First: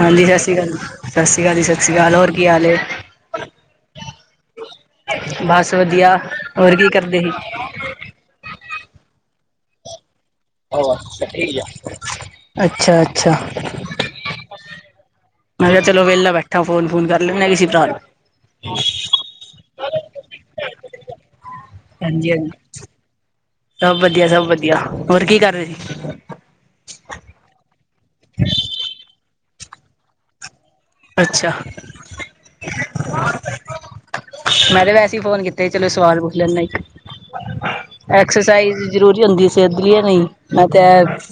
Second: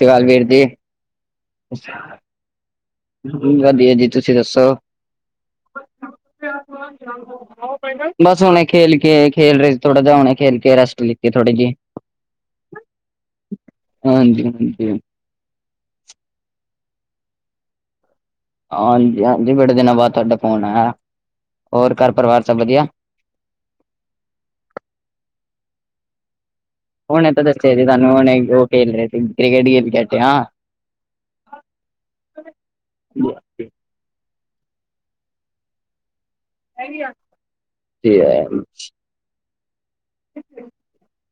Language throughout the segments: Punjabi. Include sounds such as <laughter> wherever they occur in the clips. ਹਾਂਜੀ, ਸਤਿ ਸ਼੍ਰੀ ਅਕਾਲ ਸਤਿ ਸ਼੍ਰੀ ਅਕਾਲ ਜੀ ਸਤਿ ਸ਼੍ਰੀ ਅਕਾਲ ਹੋਰ ਕੀ ਹਾਲ- ਵਧੀਆ ਜੀ ਤੁਸੀਂ ਦੱਸੋ। ਬਸ ਵਧੀਆ ਹੋਰ ਕੀ ਕਰਦੇ ਸੀ। ਬਸ ਹੁਣੇ ਖੇਲ ਕੇ ਖੇਲ ਰਹੇ ਥੋੜਾ ਜਾਹਾ ਹੁਣੇ ਖੇਲ ਕੇ ਰੈਸਟ ਲਿੱਤੀ ਥੋੜੀ ਜਿਹੀ। ਅੱਛਾ, ਅੱਛਾ। ਹਾਂਜੀ ਹਾਂਜੀ ਮੈਂ ਕਿਹਾ ਚਲੋ ਵਹਲਾ ਬੈਠਾ। ਫੋਨ ਫੋਨ ਕਰ ਲੈ ਮੈਂ ਕਿਸੇ। ਹਾਂਜੀ -ਹਾਂਜੀ ਬੜੇ ਦਿਨਾਂ ਬਾਅਦ ਤੁਹਾਡਾ ਫੋਨ ਆਇਆ। ਹੋਰ ਘਰ ਹਾਂਜੀ ਪਰਿਵਾਰ ਸਭ -ਹਾਂਜੀ ਵਧੀਆ? ਸਭ ਵਧੀਆ, ਸਭ ਵਧੀਆ ਹੋਰ ਕੀ ਕਰਦੇ ਸੀ? ਹੁਣੇ ਤਾਂ ਦੱਸਿਆ ਸੀ ਤੁਾਨੂੰ ਹੁਣੇ, ਉਹ ਖੇਲ ਰਹੇ ਸੀ ਕ੍ਰਿਕਟ ਖੇਲ ਕੇਠੇ ਹਾਂ। ਅੱਛਾ। ਮੈਂ ਤੇ ਵੈਸੇ ਹੀ ਫੋਨ ਕੀਤੇ ਚਲੋ ਸਵਾਲ ਪੁੱਛ ਲੈਂਦਾ। ਐਕਸਰਸਾਈਜ਼ ਜ਼ਰੂਰੀ ਹੁੰਦੀ। ਸਿੱਧਲੀਏ ਨਹੀਂ ਮੈਂ ਤੇ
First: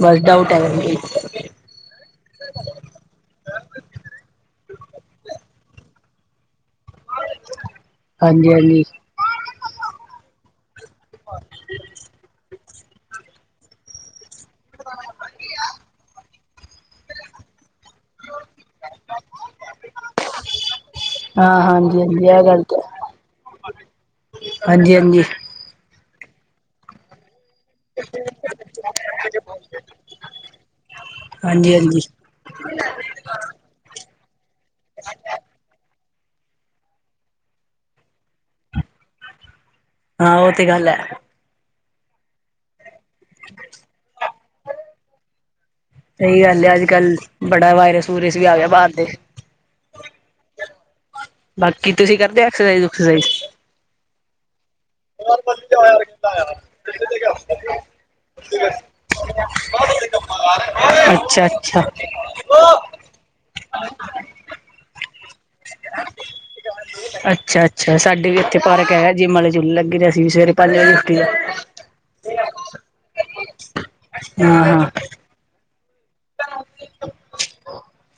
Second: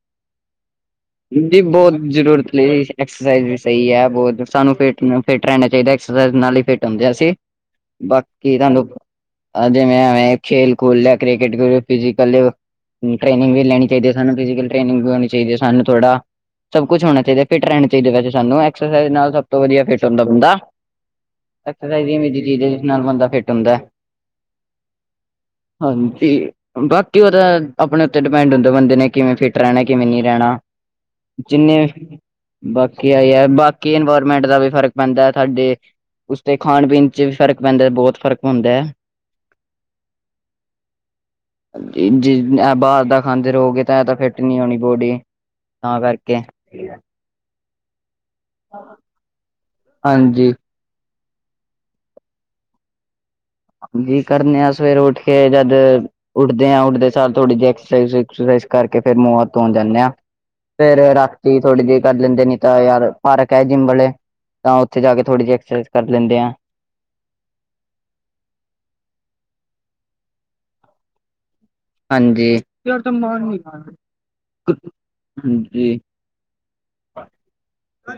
ਬਸ ਡਾਊਟ ਹੈਗਾ। ਜੀ ਬਹੁਤ ਜ਼ਰੂਰਤ ਲਈ ਜੀ ਐਕਸਰਸਾਈਜ਼ ਵੀ ਸਹੀ ਹੈ ਬਹੁਤ ਸਾਨੂੰ ਫਿਟ ਫਿੱਟ ਰਹਿਣਾ ਚਾਹੀਦਾ ਐਕਸਰਸਾਈ ਨਾਲ ਹੀ ਫਿੱਟ ਹੁੰਦੇ ਅਸੀ। ਹਾਂਜੀ ਬਾਕੀ ਹਾਂਜੀ ਤੁਹਾਨੂੰ ਅੱਜ ਮੈਂ ਖੇਲ ਕੋਲ ਲਿਆ ਕ੍ਰਿਕਟ, ਖਲ ਫਿਕਲੀ ਟ੍ਰੇਨਿੰਗ ਵੀ ਲੈਣੀ। ਚਾ ਸੂੰ ਫਲ੍ਰਨਿੰਗ ਹੋਣੀ ਚਾਹੀਦੀ ਹੈ। ਸਾਨੂੰ ਥੋੜਾ ਸਭ ਕੁਛ ਹੋਣਾ ਚਾਹੀਦਾ। ਫਟਹਿ ੲਇਸ ਜਗੵਸਾਨੂੰ ਐਕਸ ਨਾਲ ਸਭ ਤੋਂ ਵਧੀਆ ਫਿਟ ਹੁੰਦਾ ਬੰਦਾ। ਹਾਂ ਹਾਂਜੀ ਐਕਸਰਸਾਈਜ਼ ਦੀ ਹਾਂਜੀ ਅਮੀਜ਼ ਇਹ ਚੀਜ਼ ਗੱਲ ਹੈ ਤਾਂ ਜਿਸ ਨਾਲ ਬੰਦਾ ਫਿੱਟ ਹੁੰਦਾ ਹੈ। ਹਾਂਜੀ -ਹਾਂਜੀ। ਹਾਂਜੀ -ਬਾਕੀ ਉਹਦਾ ਆਪਣੇ ਉੱਤੇ ਡਿਪੈਂਡ ਹੁੰਦਾ ਬੰਦੇ ਨੇ ਕਿਵੇਂ ਫਿੱਟ ਰਹਿਣਾ ਕਿਵੇਂ ਨਹੀਂ ਰਹਿਣਾ। ਹਾਂਜੀ ਜਿੰਨੇ। ਹਾਂਜੀ ਬਾਕੀ ਆ ਯਾਰ ਬਾਕੀ ਇਨਵਾਇਰਮੈਂਟ ਦਾ ਵੀ ਫ਼ਰਕ ਪੈਂਦਾ ਸਾਡੇ। ਉਸਦੇ ਖਾਣ- ਪੀਣ ਚ' ਵੀ ਫ਼ਰਕ ਪੈਂਦਾ ਬਹੁਤ ਫ਼ਰਕ ਪੈਂਦਾ ਹੈ। ਹਾਂ, ਉਹ ਤੇ ਗੱਲ ਹੈ। ਜੇ ਬਾਹਰ ਦਾ ਖਾਂਦੇ ਰਹੋਗੇ ਤਾਂ ਇਹ ਤਾਂ ਫਿੱਟ ਨਹੀਂ ਹੋਣੀ ਬੋਡੀ। ਤਾਂ ਕਰਕੇ ਸਹੀ ਗੱਲ ਹੈ ਅੱਜ ਕੱਲ੍ਹ, ਬੜਾ ਵਾਇਰਸ- ਵੂਰਸ ਵੀ ਆ ਗਿਆ ਬਾਰ ਤੇ। ਹਾਂਜੀ। ਬਾਕੀ ਤੁਸੀਂ ਕਰਦੇ ਐਕਸਰਸਾਈਜ਼ ਕਸਰਸਾਈਜ਼। ਜੀ ਕਰਨੇ ਆ ਸਵੇਰੇ ਉੱਠ ਕੇ ਜਦ ਉੱਠਦੇ ਆਂ ਉੱਡਦੇ ਸ ਥੋੜੀ ਜਿਹੀ ਐਕਸ ਕਰਕੇ ਫਿਰ ਮੁੰਹੱ ਧੋ ਜਾਂਦੇ ਹਾਂ। ਫੇਰ ਅੱਛਾ ਰਾਤੀ ਅੱਛਾ ਥੋੜ੍ਹੀ ਜਹੀ ਕਰ ਲੈਂਦੇ ਨੀ ਤਾਂ ਯਾਰ ਪਾਰਕ ਹੈ ਜਿੰਮ ਵਾਲੇ। ਤਾਂ ਉੱਥੇ ਜਾ ਥੋੜੀ ਜਿ ਐਕਸਾਈਜ਼ ਕਰ ਲੈਂਦੇ। ਅੱਛਾ- ਅੱਛਾ ਸਾਡੇ ਵੀ ਇੱਥੇ ਫਾਰਕ ਹੈ ਜਿੰਮ ਵਾਲੇ। ਜੁੱਲ ਲੱਗੀ ਤੇਸੀਂ ਵੀ ਸਵੇਰੇ ਪੇਲਿਆ ਉੱਠ ਆ। ਹਾਂਜੀ- ਹਾਂ ਹਾਂ ਹਾਂਜੀ।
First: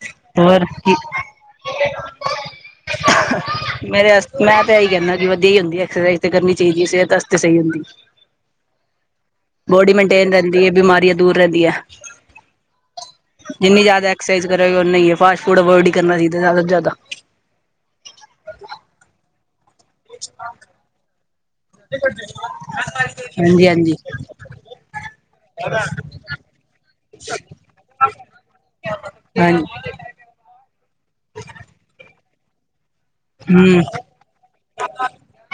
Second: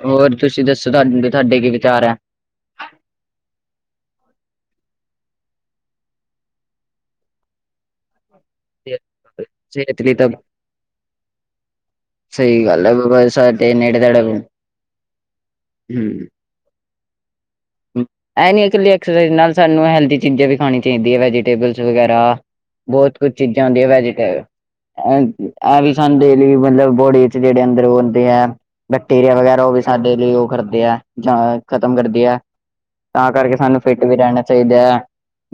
ਹੋਰ ਤੁਸੀਂ ਦੱਸੋ, ਤੁਹਾਾਨੂੰ ਤੁਹਾਡੇ ਕੀ ਵਿਚਾਰ ਹੈ? <inaudible> ਮੇਰੇ ਮੈਂ ਤਾਂ ਇਹੀ ਕਹਿੰਦਾ ਜ ਵਦੀਆ ਹੁੰਦੀ ਐਕਸਰਸਾਈਜ਼ ਤੇ ਕਰਨੀ ਚਾਹੀਦੀ ਸਿਹਤ ਵਾਸਤੇ ਸਹੀ ਹੁੰਦੀ। ਹਾਂ <inaudible> ਬੋਡੀ ਮੇਨਟੇਨ ਰਹਿੰਦੀ ਹੈ ਬਿਮਾਰੀਆਂ ਦੂਰ ਰਹਿੰਦੀ ਹੈ। ਸਹੀ ਗੱਲ ਹੈ। ਬ ਜਿੰਨੀ ਜ਼ਿਆਦਾ ਐਕਸਸਾਈਜ਼ ਕਰੇਗਾ ਹੀ ਫਾਸ ਫੂਡ ਅਵੋਇਦ ਹੀ ਕਰਨਾ ਹੂੰ। ਚਹੀਦਾ ਜ਼ਿਆਦਾ ਤੋਂ ਜ਼ਿਆਦਾ ਇਹ ਨੀ ਇਕੱਲੀ ਐਕਸਾਈਜ਼ ਨਾਲ ਸਾਨੂੰ ਹੈਲਦੀ ਚੀਜ਼ਾਂ ਵੀ ਖਾਣੀ ਚਾਹੀਦੀ ਹੈ ਵੈਜੀਟੇਬਲ ਵਗੈਰਾ ਬਹੁਤ ਕੁੱਝ ਚੀਜ਼ਾਂ ਹਾਂਜੀ ਹੁੰਦੀਆਂ ਹਾਂਜੀ ਵੈਜੀਟੇਬ ਇਹ ਵੀ ਸਾਨੂੰ ਦੇ ਲਈ ਮਤਲਬ ਬੋਡੀ ਚ ਜਿਹੜੇ ਅੰਦਰ ਆਉਦੇ ਆ ਬੈਕਟੀਰੀਆ ਹਾਂਜੀ ਵਗੈਰਾ ਉਹ ਵੀ ਸਾਡੇ ਲਈ ਉਹ ਕਰਦੇ ਹੈ ਜਾਂ ਖ਼ਤਮ ਕਰਦੇ ਹੈ। ਤਾਂ ਕਰਕੇ ਸਾਨੂੰ ਹੂੰ ਫਿੱਟ ਵੀ ਰਹਿਣਾ ਚਾਹੀਦਾ ਹੈ।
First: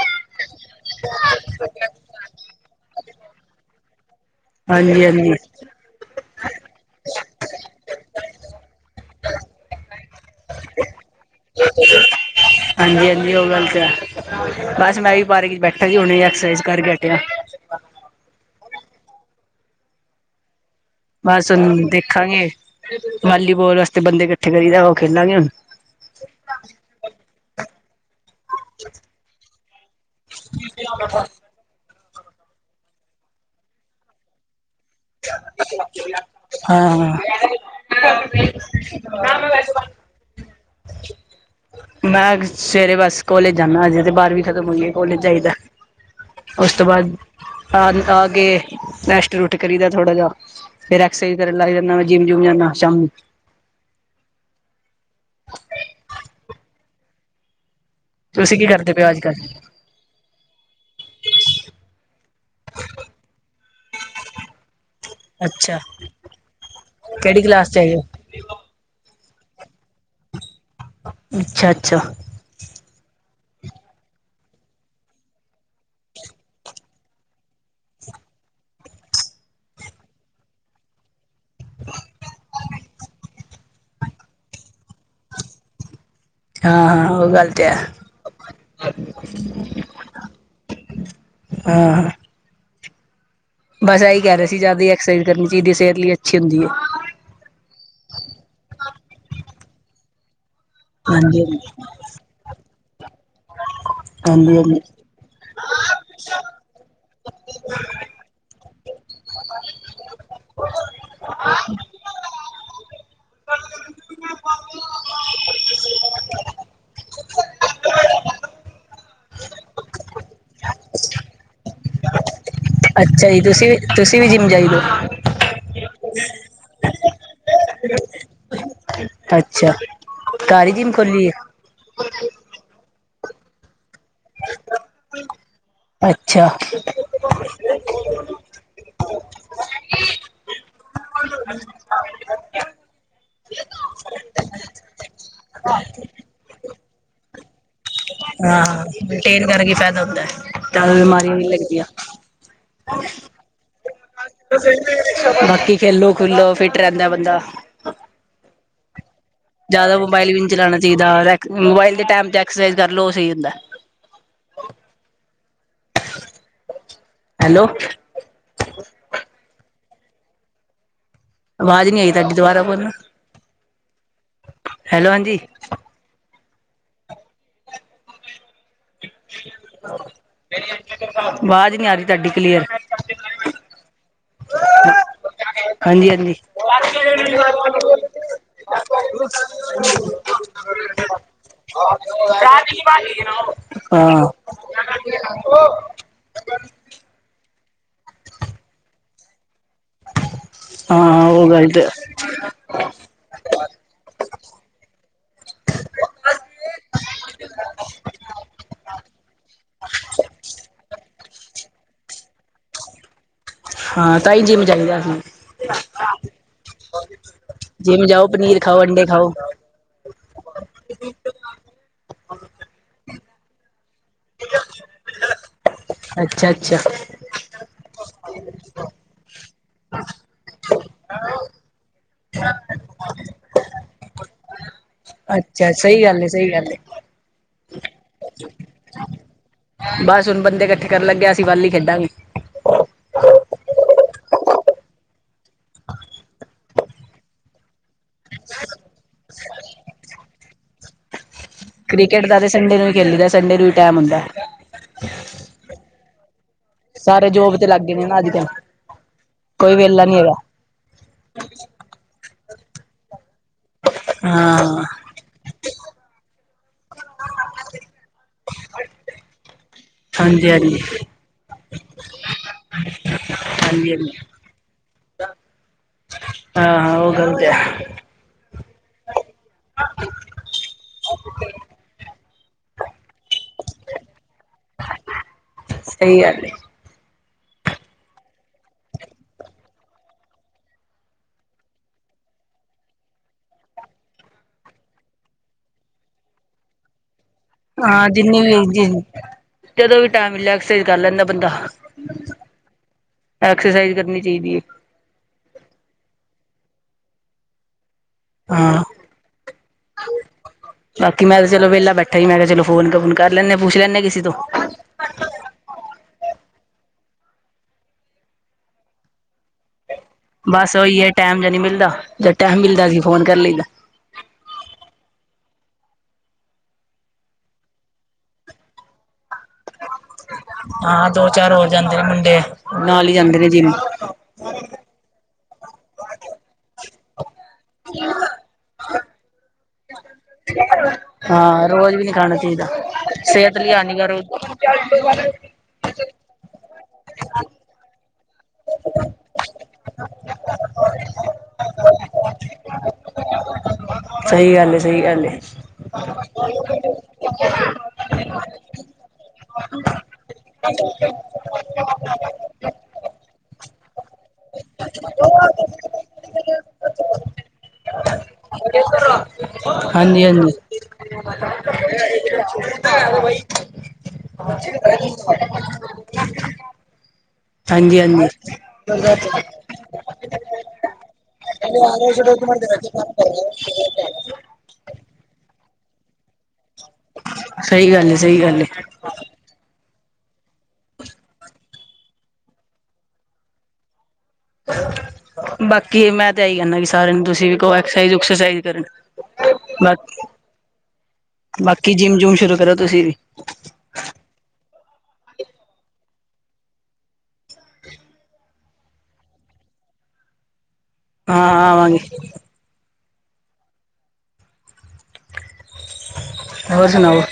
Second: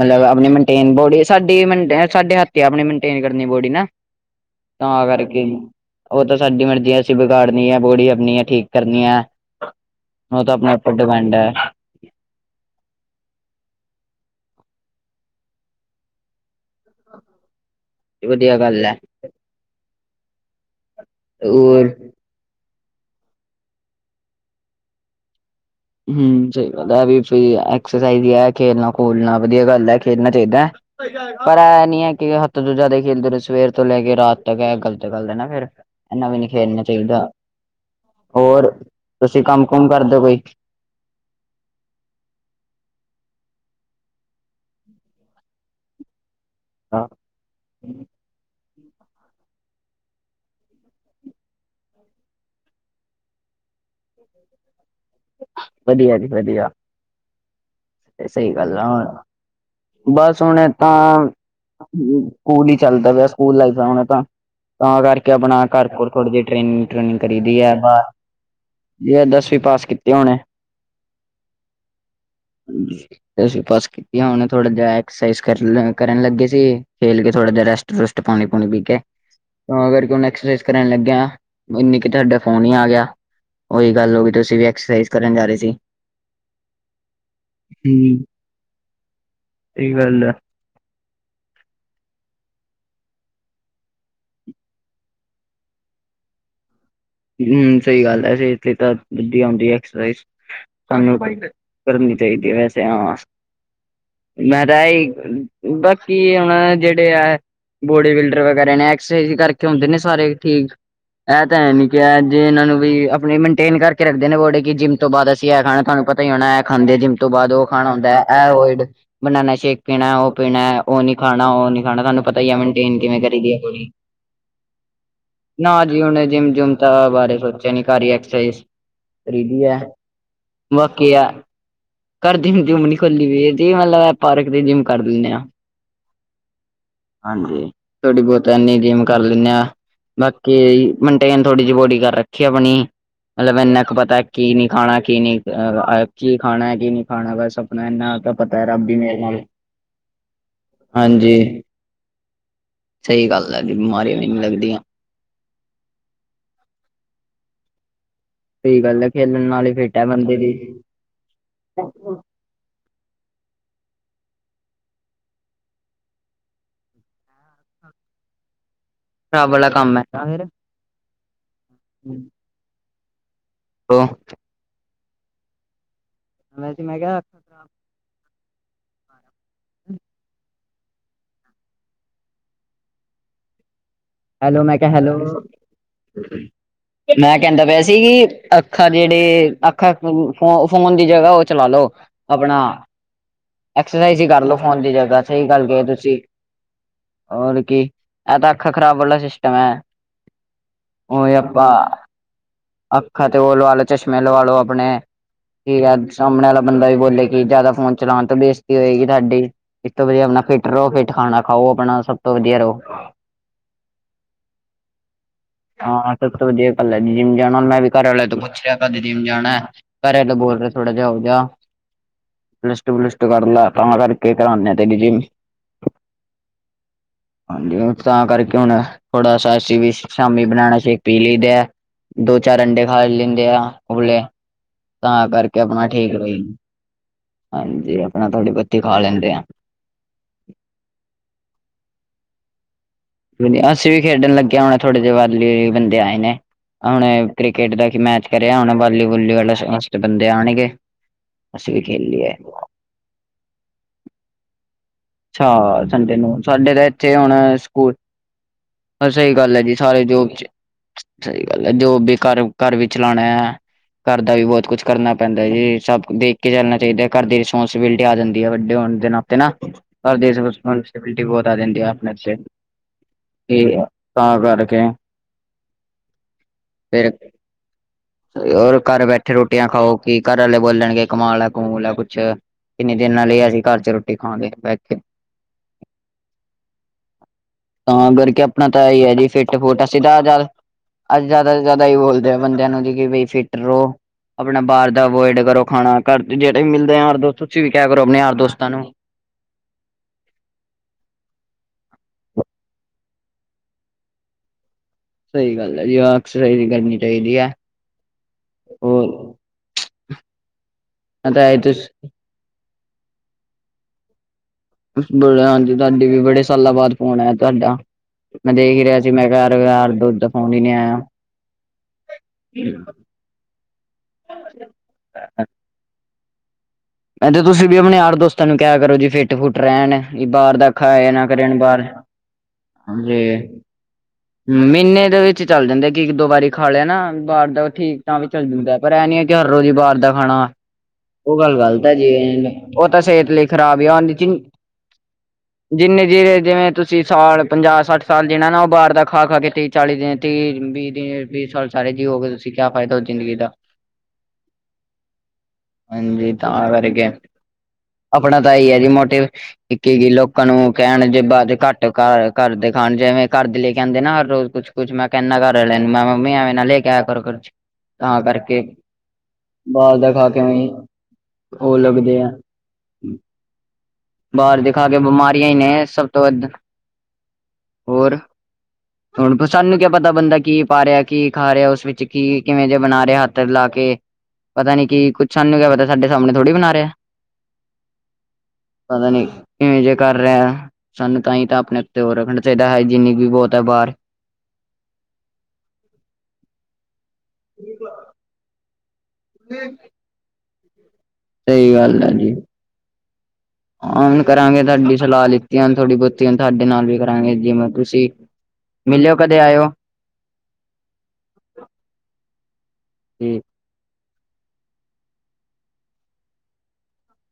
ਮਤਲਬ ਆਪਣੀ ਮੇਨਟੇਨ ਬੋਡੀ, ਸਾਡੀ ਸਾਡੇ ਹੱਥ ਆਪਣੀ ਮੇਨਟੇਨ ਕਰਨੀ ਬੋਡੀ ਨਾ। ਹਾਂਜੀ ਤਾਂ ਹਾਂਜੀ ਕਰਕੇ ਉਹ ਤਾਂ ਸਾਡੀ ਮਰਜ਼ੀ ਅਸੀਂ ਵਿਗਾੜਨੀ ਹੈ ਬੋੜੀ ਆਪਣੀ ਹੈ ਠੀਕ ਕਰਨੀ ਹੈ। ਉਹ ਤਾਂ ਆਪਣੇ ਉੱਪਰ ਡਿਪੈਂਡ ਹੈ। ਹਾਂਜੀ -ਹਾਂਜੀ ਉਹ ਗੱਲ ਤੇ ਹੈ। ਬਸ ਮੈਂ ਵੀ ਬਾਰੇ ਬੈਠਾ ਸੀ ਹੁਣ ਐਕਸਰਸਾਈ ਕਰ ਬੈਠਿਆ। ਵਧੀਆ ਗੱਲ ਹੈ। ਬਸ ਹੋਰ ਹੁਣ ਦੇਖਾਂਗੇ। ਵਾਲੀਬਾਲ ਵਾਸਤੇ ਬੰਦੇ ਇਕੱਠੇ ਕਰੀਦਾ ਉਹ ਖੇਲਾਂਗੇ ਹੁਣ। ਹੂੰ ਸਹੀ ਗੱਲ ਹੈ। ਇਹ ਵੀ ਸਹੀ ਹੈ। ਐਕਸਰਸਾਈਜ਼ ਖੇਲਣਾ- ਖੂਲਣਾ ਵਧੀਆ ਗੱਲ ਹੈ। ਖੇਲਣਾ ਚਾਹੀਦਾ ਹੈ। ਕਿਉਂ ਬੈਠਾ। ਪਰ ਇਹ ਨੀ ਹੈ। ਕਿ ਹੱਦ ਤੋਂ ਜ਼ਿਆਦਾ ਖੇਲਦੇ ਰਹੇ ਸਵੇਰ ਤੋਂ ਲੈ ਕੇ ਰਾਤ ਤੱਕ ਇਹ ਗਲਤੀ। ਗ਼ਲਤ ਗੱਲ ਹੈ ਨਾ ਫੇਰ ਇਨਾਂ ਵੀ ਨੀ ਖੇਲਣਾ ਹਾਂ ਚਾਹੀਦਾ ਹੈ। ਹੋਰ ਤੁਸੀਂ ਕੰਮ ਕੁਮ ਕਰਦੇ ਕੋਈ। ਮੈਂ ਸਵੇਰੇ ਬਸ ਕੋਲੇਜ ਜਾਂਦਾ ਹਜੇ ਤੇ ਬਾਰਵੀਂ ਖਤਮ ਹੋਏ ਕੋਲੇਜ ਜਾਈਦਾ ਹੈ। ਉਸ ਤੋਂ ਬਾਅਦ ਅੱਜ ਦਾਲ। ਆ ਕੇ ਰੈਸਟ ਰੁਸਟ ਕਰੀ ਦਾ ਥੋੜਾ ਜਾ ਫਿਰ ਐਕਸਰਸਾਈਜ਼ ਕਰਨ ਲੱਗ ਜਾਂਦਾ ਮੈਂ ਜਿੰਮ ਜੁਮ ਜਾਂਦਾ ਸ਼ਾਮ ਨੂੰ। <unintelligible> <inaudible> ਵਧੀਆ ਜੀ ਵਧੀਆ। ਸਹੀ ਤੁਸੀਂ ਕੀ ਗੱਲ ਆ ਕਰਦੇ ਪਏ ਹੋ ਹੁਣ। ਅੱਜ ਕੱਲ੍ਹ ਬਸ ਹੁਣ ਤਾਂ ਸਕੂਲ ਹੀ ਚੱਲਦਾ ਪਿਆ ਸਕੂਲ ਲਾਈਫ ਹੁਣ ਤਾਂ ਤਾਂ ਕਰਕੇ ਆਪਣਾ ਅੱਛਾ ਘਰ ਕੋਰ ਥੋੜ੍ਹੀ ਜਿਹੀ ਟ੍ਰੇਨਿੰਗ ਟ੍ਰੇਨਿੰਗ ਕਰੀ ਕਿਹੜੀ ਦੀ ਕਲਾਸ ਹੈ ਚ ਆਏ ਹੋ ਬਾਹਰ ਜ ਦਸਵੀਂ ਪਾਸ ਕੀਤੀ ਹੋਣੇ ਅੱਛਾ- ਅੱਛਾ ਕੈਸੇ ਪਾਸ ਕਿਆ। ਵਧੀਆ ਹੁਣ ਥੋੜਾ ਜਿਹਾ ਐਕਸਰਸਾਈਜ਼ ਕਰਨ ਕਰਨ ਲੱਗੇ ਸੀ ਖੇਲ ਕੇ ਥੋੜਾ ਜਿਹਾ ਰੈਸਟ ਰੁਸਟ ਪਾਣੀ ਪਾਉਣੀ ਪੀ ਕੇ। ਤਾਂ ਕਰਕੇ ਹੁਣ ਐਕਸਰਸਾਈਜ਼ ਕਰਨ ਲੱਗਿਆ। ਇਨੀ ਕਿ ਤੁਹਾਡਾ ਫੋਨ ਹੀ ਆ ਗਿਆ। ਉਹੀ ਗੱਲ ਹੋਗੀ ਹੈ। ਤੁਸੀਂ ਵੀ ਐਕਸਰਸਾਈਜ਼ ਕਰਨ ਜਾ ਰਹੇ ਸੀ। ਹਾਂ ਹਾਂ ਉਹ ਗੱਲ ਤੇ ਹੈ। ਹਮ ਸਹੀ ਗੱਲ ਹੈ ਹਾਂ ਹਾਂ। ਬਸ ਇਹੀ ਕਹਿ ਰਹੇ ਸੀ ਜ਼ਿਆਦਾ ਐਕਸਰਸਾਈਜ਼ ਕਰਨੀ ਚਾਹੀਦੀ ਹੈ। ਸਿਹਤ ਲਈ ਅੱਛੀ ਹੁੰਦੀ ਹੈ। ਹੂੰ ਸਹੀ ਗੱਲ ਹੈ। ਸਿਹਤ ਲਈ ਤਾਂ ਵਧੀਆ ਹੁੰਦੀ ਹੈ। ਐਕਸਰਸਾਈਜ਼। ਸਾਨੂੰ ਹਾਂਜੀ ਕਰਨੀ ਚਾਹੀਦੀ ਹੈ। ਵੈਸੇ ਹਾਂ। ਹਾਂਜੀ ਹਾਂਜੀ ਮੈ ਹਾਂਜੀ ਰਹੇ ਹੀ ਬਾਕੀ ਹੁਣ ਜਿਹੜੇ ਆ ਬੋਡੀ ਬਿਲਡਰ। ਕਰੇ ਨੇ ਐਕਸਰਸਾਈਜ਼ ਕਰਕੇ ਆਉਂਦੇ ਨੇ ਸਾਰੇ ਠੀਕ ਇਹ ਤਾਂ ਹੈ ਨੀ। ਜੇ ਇਹਨਾਂ ਨੂੰ ਵੀ ਆਪਣੇ ਮੇਨਟੇਨ ਕਰਕੇ ਰੱਖਦੇ ਨੇ ਬੋਡੇ ਕਿ ਜਿੰਮ ਤੋਂ ਬਾਅਦ ਅਸੀਂ ਇਹ ਖਾਣਾ ਤੁਹਾਨੂੰ ਪਤਾ ਹੀ ਹੋਣਾ ਹੈ। ਇਹ ਖਾਂਦੇ ਜਿਵੇਂ। ਉਸ ਤੋਂ ਬਾਅਦ ਉਹ ਖਾਣਾ ਹੁੰਦਾ ਹੈ। ਹੈਵੋਇਡ। ਬਨਾਨਾ ਸ਼ੇਕ ਪੀਣਾ, ਉਹ ਪੀਣਾ, ਉਹ ਨੀ ਖਾਣਾ, ਉਹ ਨੀ ਖਾਣਾ, ਤੁਹਾਨੂੰ ਪਤਾ ਹੀ ਹੈ ਮਿੰਟ। ਮੇਨਟੇਨ ਕਿਵੇਂ ਅੱਛਾ ਕਰੀ ਜੀ ਦੀ ਤੁਸੀਂ ਵੀ ਤੁਸੀਂ ਵੀ ਜਿੰਮ ਜਾਈਦਾ। ਨਾ ਜੀ ਹੁਣ ਤਾਂ ਜਿੰਮ ਜੁਮ ਤਾਂ ਬਾਰੇ ਸੋਚਿਆ ਨੀ ਘਰ ਹੀ ਐਕਸਰਸਾਈਜ਼। ਕਰਦੀ ਅੱਛਾ ਹੈ। ਘਰ ਹੀ ਜਿੰਮ ਬਾਕੀ ਖੋਲੀ ਆ। ਹੈ ਘਰ ਦੀ ਹੁੰਦੀ ਹੋਣੀ ਨੀ ਖੋਲੀ ਪਈ ਤੇ ਮਤਲਬ। ਪਾਰਕ ਤੇ ਜਿੰਮ ਕਰ ਲੈਣੇ ਹਾਂ। ਅੱਛਾ ਹਾਂਜੀ ਥੋੜੀ ਬਹੁਤੀ। ਜਾਣੇ ਹਾਂ। ਜਿੰਮ ਕਰ ਲੈਣੇ ਹਾਂ। ਬਾਕੀ ਮਨਟੇਨ ਥੋੜ੍ਹੀ ਜਿਹੀ ਬੋਡੀ ਕਰ ਰੱਖੀ ਹੈ। ਆਪਣੀ। ਮਤਲਬ ਇੰਨਾ ਕੁ ਪਤਾ ਕੀ ਨਹੀਂ ਖਾਣਾ, ਕੀ ਨਹੀਂ ਕੀ ਖਾਣਾ, ਕੀ ਨਹੀਂ ਖਾਣਾ, ਬਸ। ਆਪਣਾ ਇਨਾ ਤਾਂ ਪਤਾ ਹਾਂ ਹੈ। ਰੱਬ ਹੀ ਮੇਰੇ ਨਾਲ ਮੇਨਟੇਨ ਕਰਕੇ ਫਾਇਦਾ ਹੁੰਦਾ ਹੈ ਜ਼ਿਆਦਾ ਬਿਮਾਰੀਆਂ ਵੀ ਹਾਂਜੀ। ਲੱਗਦੀਆਂ ਸਹੀ ਗੱਲ ਹੈ। ਬਿਮਾਰੀਆਂ ਵੀ। ਨੀ ਲੱਗਦੀਆਂ ਬਾਕੀ ਖੇਲੋ ਖੁਲੋ ਫਿੱਟ ਰਹਿੰਦੈ ਬੰਦਾ। ਸਹੀ ਗੱਲ ਹੈ। ਖੇਲਣ ਨਾਲ ਹੀ ਜ਼ਿਆਦਾ ਫਿਟ ਹੈ ਮੋਬਾਇਲ ਬੰਦੇ ਵੀ ਨੀ ਦੀ ਚਲਾਣਾ ਚਾਹੀਦਾ। ਮੋਬਾਇਲ ਦੇ ਰੱਬ ਟੈਮ ਤੇ ਐਕਸਰਸਾਈਜ਼ ਕਰ ਲੋ ਉਹ ਸਹੀ ਹੁੰਦੈ। ਹੈਲੋ। <unintelligible> <inaudible> ਸ਼ਰਾਬ ਵਾਲਾ ਕੰਮ ਹੈ। ਇਹ ਤਾਂ ਫਿਰ। ਆਵਾਜ਼ ਨਹੀਂ ਆਈ ਤੁਹਾਡੀ ਦੁਬਾਰਾ ਬੋਲੋ। ਹੈਲੋ। ਹੈਲੋ ਹਾਂਜੀ। ਮੈ ਜੀ ਮੈਂ ਕਿਹਾ ਹੈ। ਆਵਾਜ਼ ਨਹੀਂ ਆ ਰਹੀ ਹੈ। ਤੁਹਾਡੀ ਕਲੀਅਰ। ਹੈਲੋ ਮੈਂ ਕਿਹਾ ਹੈਲੋ। ਹਾਂਜੀ ਹਾਂਜੀ ਮੈਂ ਕਹਿੰਦਾ ਪਿਆ ਸੀ ਕਿ ਅੱਖਾਂ ਜਿਹੜੇ। ਆਖਾ ਫੋ ਫੋਨ ਦੀ ਜਗ੍ਹਾ ਉਹ ਚਲਾ ਲੋ ਆਪਣਾ। ਐਕਸਰਸਾਈਜ਼ ਹਾਂ ਹੀ ਕਰ ਲੋ ਫੋਨ ਦੀ ਜਗ੍ਹਾ, ਸਹੀ ਗੱਲ ਕਹੀਏ ਤੁਸੀਂ। ਹੋਰ ਕੀ, ਐਹ ਤਾਂ ਅੱਖਾ ਖ਼ਰਾਬ ਵਾਲਾ ਸਿਸਟਮ ਹੈ। ਹੋ ਹਾਂ ਅ ਉਹ ਗੱਲ ਆਪਾਂ ਤੇ <unintelligible> ਅੱਖਾਂ, ਤੇ ਉਹ ਲਵਾ ਲੋ ਚਸ਼ਮੇ ਲਵਾ ਲੋ ਆਪਣੇ। ਕੀ ਗੱਲ, ਸਾਹਮਣੇ ਵਾਲਾ ਬੰਦਾ ਵੀ ਬੋਲੇ ਕਿ ਜ਼ਿਆਦਾ ਫੋਨ ਚਲਾਉਣ ਤੋਂ ਬੇਜ਼ਤੀ ਹੋਏਗੀ ਤੁਹਾਡੀ। ਇਸ ਤੋਂ ਵਧੀਆ ਆਪਣਾ ਫਿਟ ਰਹੋ। ਫਿੱਟ ਖਾਣਾ ਖਾਓ। ਆਪਣਾ ਸਭ ਤੋਂ ਵਧੀਆ ਰਹੋ। ਹਾਂ, ਤਾਂ ਹੀ ਜਿਮ ਜਾਈਦਾ ਨਾ। ਹਾਂ, ਸਭ ਤੋਂ ਵਧੀਆ ਗੱਲ ਹੈ ਜਿਮ ਜਾਣਾ। ਮੈਂ ਵੀ ਘਰ ਜਿੰਮ ਆਲਿਆ ਜਾਓ ਤੋਂ ਪਨੀਰ ਪੁੱਛਿਆ ਖਾਓ ਕੱਲ ਅੰਡੇ ਜਿਮ ਖਾਓ ਜਾਣਾ। ਪਹਿਲਾਂ ਤਾਂ ਬੋਲ ਰਹੇ, ਥੋੜਾ ਜਿਹਾ ਹੋ ਜਾ ਪਿਸਟ ਬਲਿਸਟ ਕਰ ਲੈ, ਆਪ ਕਰ <unintelligible> ਕੀ ਕਰਾ <unintelligible> ਤੇਰੀ ਜਿੰਮ। ਅੱਛਾ ਅੱਛਾ ਹਾਂਜੀ ਤਾਂ ਕਰਕੇ ਹੁਣ ਥੋੜਾ ਅਸੀਂ ਵੀ ਸ਼ਾਮੀ ਬਨਾਨਾ ਸ਼ੇਕ ਪੀ ਲਈਦਾ ਹੈ। ਦੋ - ਚਾਰ ਅੰਡੇ ਖਾ ਲੈਂਦੇ ਆ, ਉਬਲੇ ਆ ਤਾਂ ਕਰਕੇ ਅੱਛਾ ਆਪਣਾ ਸਹੀ ਠੀਕ ਗੱਲ ਏ ਬਈ। ਸਹੀ ਗੱਲ ਏ ਹਾਂਜੀ, ਆਪਣਾ ਥੋੜ੍ਹੀ ਬਹੁਤੀ ਖਾ ਲੈਂਦੇ ਹਾਂ। ਬਸ ਹੁਣ ਬੰਦੇ ਇਕੱਠੇ ਕਰਨ ਲੱਗੇ ਆ, ਅਸੀਂ ਵੱਲ ਹੀ ਖੇਡਾਂਗੇ। ਵਧੀਆ, ਅਸੀਂ ਵੀ ਖੇਡਣ ਲੱਗੇ ਆ। ਹੁਣ ਥੋੜੇ ਜਿਹੇ ਵੱਧ ਵੀ ਬੰਦੇ ਆਏ ਨੇ ਹੁਣੇ। ਕ੍ਰਿਕਟ ਦਾ ਇੱਕ ਮੈਚ ਕਰਿਆ ਹੁਣ ਵਾਲੀ ਵੁਲੀ ਵਾਲੇ ਬੰਦੇ ਆਣਗੇਂ <unintelligible> ਕ੍ਰਿਕਟ ਦਾ ਤੇ ਸੰਡੇ ਨੂੰ ਵੀ ਖੇਲੀ ਦੈ। ਸੰਡੇ ਨੂੰ ਹੀ ਟੈਮ ਹੁੰਦੈ। ਅੱਛਾ, ਸੰਡੇ ਨੂੰ ਸੰਡੇ ਦਾ ਇੱਥੇ ਹੁਣ ਸਕੂਲ। ਆ ਜਾ। ਸਹੀ ਗੱਲ ਹੈ ਜੀ, ਸਾਰੇ ਜੋਬ ਚ। ਸਹੀ ਗੱਲ ਹੈ, ਜੋਬ ਵੀ ਘਰ, ਘਰ ਵੀ ਚਲਾਂਣੈ, ਘਰ ਦਾ ਵੀ ਬਹੁਤ ਹਾਂ ਕੁਛ ਕਰਨਾ ਪੈਂਦਾ ਜੀ ਸਭ। ਦੇਖ ਕੇ ਚੱਲਣਾ ਚਾਹੀਦੈ। ਘਰ ਦੀ ਰਿਸਪੋਂਸੀਬਿਲਿਟੀ ਆ ਜਾਂਦੀ ਹੈ, ਵੱਡੇ ਹੋਣ ਦੇ ਨਾਤੇ ਨਾ। ਘਰ ਦੀ, ਹਾਂਜੀ ਹਾਂਜੀ ਰਿਸਪੋਂਸੀਬਿਲਟੀ ਬਹੁਤ ਆ ਜਾਂਦੀ ਆ ਆਪਣੇੇ ਸੇ। ਇਹ ਹਾਂਜੀ ਹਾਂਜੀ ਤਾਂ ਕਰਕੇ ਹਾਂ ਹਾਂ, ਫਿਰ ਉਹ ਗੱਲ ਤੇ ਹੈ। ਹੋਰ ਘਰ ਬੈਠੇ ਰੋਟੀਆਂ ਖਾਓ, ਕਿ ਘਰ ਵਾਲੇ ਬੋਲਣਗੇ ਕਮਾ ਲੇ ਆ, ਕਮੂਲ ਲੈ ਕੁਛ। ਕਿੰਨੇ ਦਿਨਾ ਲਈ, ਅਸੀਂ ਘਰ ਚ ਰੋਟੀ ਖਾਉਂਦੇ ਪਏ। ਸਹੀ ਗੱਲ ਏ <unintelligible> ਤਾਂ ਕਰਕੇ ਆਪਣਾ ਤਾਂ ਹੈ ਹੀ ਏ ਜੀ, ਫਿੱਟ- ਫੁਟ ਅਸੀਂ ਤਾਂ ਜਲ। ਅਸੀਂ ਜ਼ਿਆਦਾ ਤੋਂ ਜ਼ਿਆਦਾ ਇਹ ਬੋਲਦੇ ਆ ਬੰਦਿਆਂ ਨੂੰ, ਕਿ ਬਈ, ਫਿਟ ਰਹੋ। ਆਪਣਾ, ਬਾਹਰ ਦਾ ਅਵੋਇਡ ਕਰੋ ਖਾਣਾ, ਘਰ ਦੇ ਜਿਹੜੇ ਮਿਲਦੇ ਆ ਯਾਰ ਦੋਸਤ। ਤੁਸੀਂ ਵੀ ਕਿਆ ਕਰੋ ਹਾਂ, ਆਪਣੇ ਯਾਰ ਜਿੰਨੀ ਵੀ ਦੋਸਤਾਂ ਨੂੰ। ਜੀ, ਜਦੋਂ ਵੀ ਟੈਮ ਮਿਲੇ, ਐਕਸਰਸਾਈਜ਼ ਕਰ ਲੈਂਦਾ ਬੰਦਾ। ਐਕਸਰਸਾਈਜ਼ ਕਰਨੀ ਚਾਹੀਦੀ ਹੈ। ਸਹੀ ਗੱਲ ਹੈ ਜੀ, <unintelligible> ਵੀ ਕਰਨੀ ਚਾਹੀਦੀ ਹੈ। ਹਾਂ, ਹੋਰ ਬਾਕੀ ਮੈਂ ਤਾਂ ਤੇ ਚਲੋ ਵਿਹਲਾ ਬੈਠਾ ਹੀ, ਮੈਂ ਕਿਹਾ ਚਲੋ। ਫੋਨ ਕੋਨ ਕਰ ਲੈਨੇ ਆ, ਪੁੱਛ ਲੈਨੇ ਆ ਕਿਸੇ ਤੋਂ। ਹਾਂਜੀ, ਦਾਦੀ ਬੜੇ ਸਾਲਾਂ ਬਾਅਦ ਫੋਨ ਆਇਆ ਤੁਹਾਡਾ। ਮੇ ਦੇਖ ਰਿਹਾ ਸੀ <unintelligible> ਦੁੱਧ <unintelligible> ਬਸ ਉਹੀ ਏ, ਟੈਮ ਜੇ ਨਹੀਂ ਮਿਲਦਾ। ਜਦ ਟੈਮ ਮਿਲਦਾ ਸੀ ਫੋਨ ਕਰ ਲਈਦਾ। ਇਥੇ ਤੁਸੀਂ ਵੀ ਆਪਣੇ ਯਾਰ ਦੋਸਤਾਂ ਨੂੰ ਕਿਹਾ ਕਰੋ ਫਿੱਟ - ਫੁੱਟ ਰਹਿਣ ਬਾਹਰ ਦਾ ਹਾਂ ਖਾਇਆ ਨਾ ਦੋ ਚਾਰ ਕਰਨ। ਹੋਰ ਬਾਹਰ ਜਾਂਦੇ ਨੇ ਮੁੰਡੇ। ਨਾਲ ਹੀ ਜੇ ਜਾਂਦੇ ਨੇ ਜਿੰਮ ਮਹੀਨੇ ਦੇ ਵਿੱਚ ਚੱਲ ਜਾਂਦੇ ਕਿ ਇੱਕ - ਦੋ ਵਾਰੀ ਖਾ ਲਿਆ ਨਾ ਬਾਰ ਦਾ, ਠੀਕ ਤਾਂ ਵੀ ਚੱਲ ਜਾਂਦਾ। ਪਰ ਇਹਂ ਨੀ ਹੈ ਕਿ ਹਰ ਰੋਜ਼ ਹੀ ਬਾਹਰ ਦਾ ਖਾਣਾ। ਉਹ ਗੱਲ ਹਾਂ, ਗ਼ਲਤ ਹੈ ਰੋਜ਼ ਵੀ ਜੀ ਨਹੀਂ ਖਾਣਾ ਚਾਹੀਦਾ। ਉਹ ਤਾਂ ਸਿਹਤ ਲਈ ਖ਼ਰਾਬ ਆ ਹਾਨੀਕਾਰਕ ਜਿੰਨੇ ਜਿਵੇੰ ਜਿਵੇਂ ਤੁਸੀਂ ਸਾਲ ਪੰਜਾਹ -ਸੱਠ ਸਾਲ ਜੀਣਾ ਨਾ, ਉਹ ਬਾਹਰ ਦਾ ਖਾ ਖਾ ਕੇ ਤੇੀਹ ਚਾਲੀ ਦਿਨ ਤੀਹ ਵੀਹ ਦਿਨ ਵੀਹ ਸਾਲ ਸਾਰੇ ਜੀ ਹੋ ਗਏ ਤੁਸੀਂ ਕਿਆ ਫਾਇਦਾ ਹੋ ਜ਼ਿੰਦਗੀ ਦਾ ਸਹੀ ਗੱਲ ਹੈ ਸਹੀ ਗੱਲ ਏ ਹਾਂਜੀ ਤਾਂ ਕਰਕੇ ਆਪਣਾ ਤਾਂਈ ਹੈ ਜੀ ਮੋਟਿਵ ਇੱਕ ਕੀ ਲੋਕਾਂ ਨੂੰ ਕਹਿਣ ਜੇ ਬਾ ਘੱਟ ਕਰ ਘਰ ਖਾਣ ਜਿਵੇਂ ਘਰਦੇ ਲ ਕਹਿੰਦੇ ਨਾ ਹਰ ਰੋਜ਼ ਕੁਛ ਕੁਛ ਮੈਂ ਕਹਨਾ ਘਰ ਆਲਿਆਂ ਨੂੰ ਮੈਂ ਮੰਮੀ ਐਵੇਂ ਨਾਲ ਲੈ ਕੇ ਆ ਕਰ ਘਰ ਚ ਤਾਂ ਕਰਕੇ ਬਾਹਰ ਦਾ ਹਾਂਜੀ ਖਾ ਕੇਂ ਹਾਂਜੀ। ਉਹ ਲੱਗਦੇ ਆ <unintelligible> ਬਾਹਰ ਦਿਖਾ ਕੇ ਬਿਮਾਰੀਆਂ ਹੀ ਨੇ ਸਭ ਤੋਂ ਵੱਧ ਹਾਂਜੀ ਹੋਰ ਹਾਂਜੀ ਹੁਣ ਸਾਨੂੰ ਕਿਆ ਪਤਾ ਬੰਦਾ ਕੀ ਪਾ ਰਿਹਾ ਕੀ ਖਾ ਰਿਹਾ ਉਸ ਵਿੱਚ ਕੀ ਕਿਵੇਂ ਜੇ ਬਣਾ ਰਿਹਾ ਹੱਥ ਲਾ ਕੇ ਪਤਾ ਨੀ ਕੀ ਕੁੱਛ ਸਾਨੂੰ ਕ ਪਤਾ ਸਾਡੇਾ ਸਾਹਮਣੇ ਥੋੜੀ ਬਣਾ ਰਿਹਾ ਸਹੀ ਗੱਲ ਹੈ ਸਹੀ ਗੱਲ ਪਤਾ ਨੀ ਕਿਵੇਂ ਜੇ ਕਰ ਰਿਹਾ ਸਾਨੂੰ ਤਾਂ ਹੀ ਤਾਂ ਆਪਣੇ ਉੱਤੇ ਹੋਰ ਰੱਖਣਾ ਚਾਹੀਦਾ ਹਾਈਜੀਨਿਕ ਵੀ ਬਹੁਤ ਹੈ ਬਾਹਰ ਬਾਕੀ ਮੈਂ ਤੇ ਇਹੀ ਕਹਨਾ ਕਿ ਸਾਰਿਆਂ ਨੂੰ ਤੁਸੀਂ ਵੀ ਕਹੋ, ਐਕਸਕਸਰਸਾਈਜ਼ - ਉਕਸਰਸਾਈਜ਼ ਕਰਨ। ਸਹੀ ਬਾਕੀ ਗੱਲ ਹੈ ਜਿੰਮ - ਜੀ ਜੁਮ ਸ਼ੁਰੂ ਕਰੋ, ਤੁਸੀਂ ਵੀ। ਹਾਂ, ਹੁਣ ਕਰਾਂਗੇ। ਤੁਹਾਡੀ ਸਲਾਹ ਲਿੱਤੀਆਂ ਥੋੜ੍ਹੀ - ਬਹੁਤੀ। ਤੁਹਾਡੇ ਨਾਲ ਵੀ ਕਰਾਂਗੇ, ਜਿਵੇਂ ਤੁਸੀਂ ਮਿਲਿਓ ਕਦੇ, ਆਇਓ। ਹਾਂ, ਆਵਾਂਗੀ। ਹੁੰ। ਹੋਰ ਸੁਣਾਓ,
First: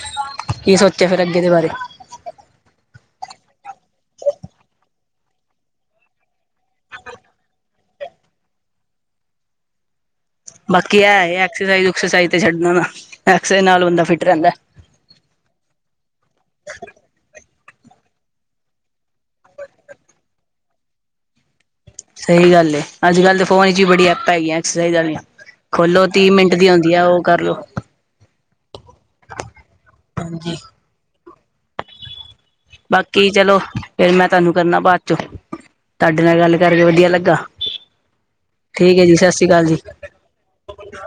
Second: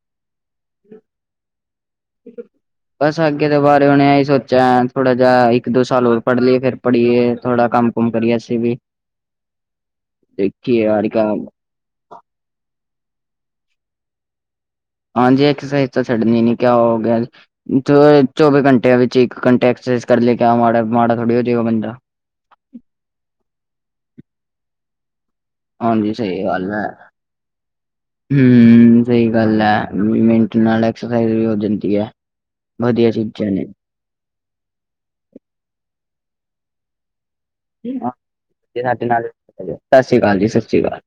ਕੀ ਸੋਚਿਆ ਫਿਰ ਅੱਗੇ ਦੇ ਬਾਰੇ? <inaudible> ਬਸ ਅੱਗੇ ਦੇ ਬਾਰੇ ਹੁਣ ਇਹੀ ਸੋਚਿਆ ਥੋੜ੍ਹਾ ਜਿਹਾ ਇੱਕ ਦੋ ਸਾਲ ਹੋਰ ਪੜ੍ਹ ਲਈਏ ਫਿਰ ਪੜ੍ਹੀਏ ਥੋੜ੍ਹਾ ਕੰਮ <unintelligible> ਬਾਕੀ ਕਿਆ ਏ ਐਕਸਰਸਾਈਜ਼ ਉਕ੍ਸਰਸਿਜ਼ ਤੇ ਛੱਡਨਾ ਨਾ ਏਕ੍ਸਰਸਿਜ਼ ਨਾਲ ਬੰਦਾ ਫਿਟ ਰਹਿੰਦਾ ਹਾਂਜੀ ਐਕਸਰਸਾਈਜ਼ ਤਾਂ ਛੱਡਣੀ ਨੀ ਕਿਆ ਹੋ ਗਿਆ ਚੌਵੀ ਘੰਟੇ ਵਿੱਚ ਇੱਕ ਘੰਟੇ ਐਕਸਰਸਾਈਜ਼ ਕਰ ਲਿਆ ਮਾੜਾ ਮਾੜਾ ਥੋੜੀ ਹੋ ਜਾਗਾ ਬੰਦਾ ਸਹੀ ਗੱਲ ਏ ਅੱਜ ਕੱਲ ਤਾਂ ਫੋਨ ਚ ਵੀ ਬੜੀ ਐਪਾਂ ਹੈਗੀਆਂ ਐਕਸਰਸਿਜ਼ ਵਾਲੀਆਂ ਖੋਲ੍ਹੋ ਤੀਹ ਮਿੰਟ ਦੀ ਆਉਂਦੀ ਆ ਉਹ ਕਰ ਲਓ ਹੂੰ ਹੂੰ ਸਹੀ ਗੱਲ ਏ ਮਟ ਹਾਂਜੀ। ਨਾਲ ਐਕਸਰਸਾਈਜ਼ ਵੀ ਹੋ ਜਾਂਦੀ ਏ ਬਾਕੀ ਚਲੋ ਫਿਰ ਮੈਂ ਤੁਹਾਨੂੰ ਕਰਨਾ ਬਾਅਦ ਚੋਂ ਤੁਹਾਡੇ ਨਾਲ ਗੱਲ ਕਰਕੇ ਵਧੀਆ ਲੱਗਾ ਠੀਕ ਸਾਡੇ ਹੈ ਜੀ ਨਾਲ ਸ਼੍ਰੀ ਅਕਾਲ ਜੀ। ਸਤਿ ਸ਼੍ਰੀ ਅਕਾਲ ਜੀ ਸਤਿ ਸ਼੍ਰੀ ਅਕਾਲ